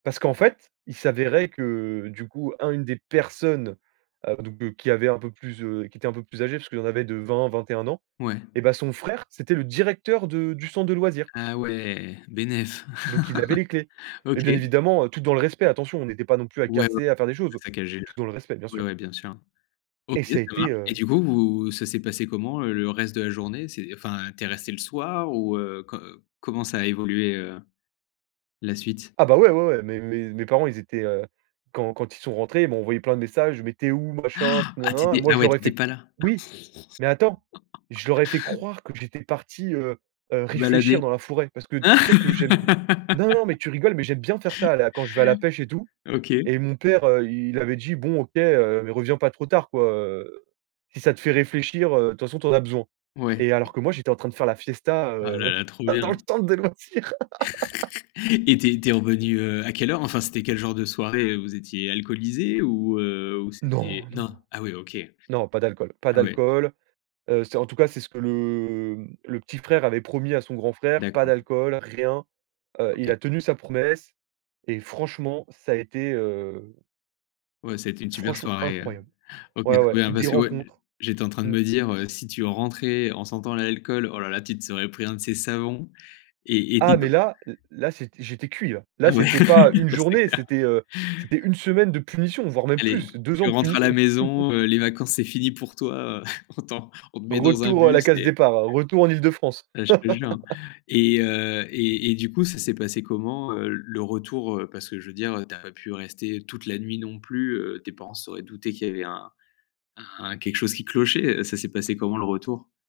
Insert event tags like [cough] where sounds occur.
Parce qu'en fait, il s'avérait que, du coup, un une des personnes, heu, donc qui avait un peu plus, heu qui était un peu plus âgée, puisqu'il en avait de 20-21 ans. Ouais. Et bah, son frère, c'était le directeur de du centre de loisirs Ah ouais. Bénef donc il avait les clés. [chuckles] Et OK. bien évidemment heu, tout dans le respect, attention! On était pas non plus à Ouais, ouais. casser, à faire des Pas choses! saccager le Tout dans le respect, bien ouais, sûr ouais, bien sûr. OK, et ça ça a été, marche. Et heu du coup, vous ça s'est passé comment, le reste de la journée? C'est enfin tu es resté le soir ou, heu, co comment ça a évolué, heu, la suite? Ah bah, ouais, ouais, ouais. Mes mes mes parents, ils étaient, heu, quand quand ils sont rentrés, ils m'ont envoyé plein de messages: «Mais tu es où?» machin Ah! ah tu nin-nin nin. étais, Moi, ah je ouais leur tu ai étais fait pas là! oui, mais attends, je leur ai fait [laughs] croire que j'étais parti, heu heu, Te réfléchir balader. dans la forêt. Parce que tu sais que j'aime [laughs] non, non! Mais tu rigoles, mais j'aime bien faire ça, là! Quand je vais à la pêche et tout. OK. Et mon père, heu, il avait dit: «Bon, OK, heu, mais reviens pas trop tard, quoi. Heu, si ça te fait réfléchir, heu, de toute façon tu en as besoin». Ouais. Et alors que moi, j'étais en train de faire la fiesta, Ah heu, là là, trop bien! dans le centre de loisirs. [laughs] [laughs] Et tu es tu es revenu, heu, à quelle heure? Enfin, c'était quel genre de soirée, heu? Vous étiez alcoolisés ou, heu, ou Non! c'était Non non. non? Ah ouais, OK! Non, pas d'alcool pas Ah ouais. d'alcool. Heu, c'est en tout cas, c'est ce que le le petit frère avait promis à son grand frère, pas D'accord. d'alcool, rien. Heu, il a OK. tenu sa promesse. Et franchement, ça a été, heu Ouais, c'était une super franchement soirée, heu incroyable! OK, très Ouais, ouais, bien des parce que, ouais, rencontres. j'étais en train de Mmh. me dire, heu, si tu rentrais en sentant l'alcool, oh là là tu te serais pris un de ces savons! Et et, Ah, dit toi mais là là, c'est j'étais cuit, là. Ah Là, [laughs] ouais. c'était pas une C'est journée, clair! c'était, heu, c'était une semaine de punition, voire même Aller! plus! 2 Tu ans de rentres à punition! la [chuckles] maison, heu, les vacances, c'est fini pour toi heu. On t'en on te met dans un Retour à la bus case et départ, heu, retour en Île-de-France. Bah, je te jure, hein! [laughs] Et heu et et du coup, ça s'est passé comment, heu, le retour? Heu, parce que je veux dire, heu, tu as pas pu rester toute la nuit non plus. Heu, tes parents se seraient doutés qu'il y avait un un quelque chose qui clochait. Heu, ça s'est passé comment, le retour?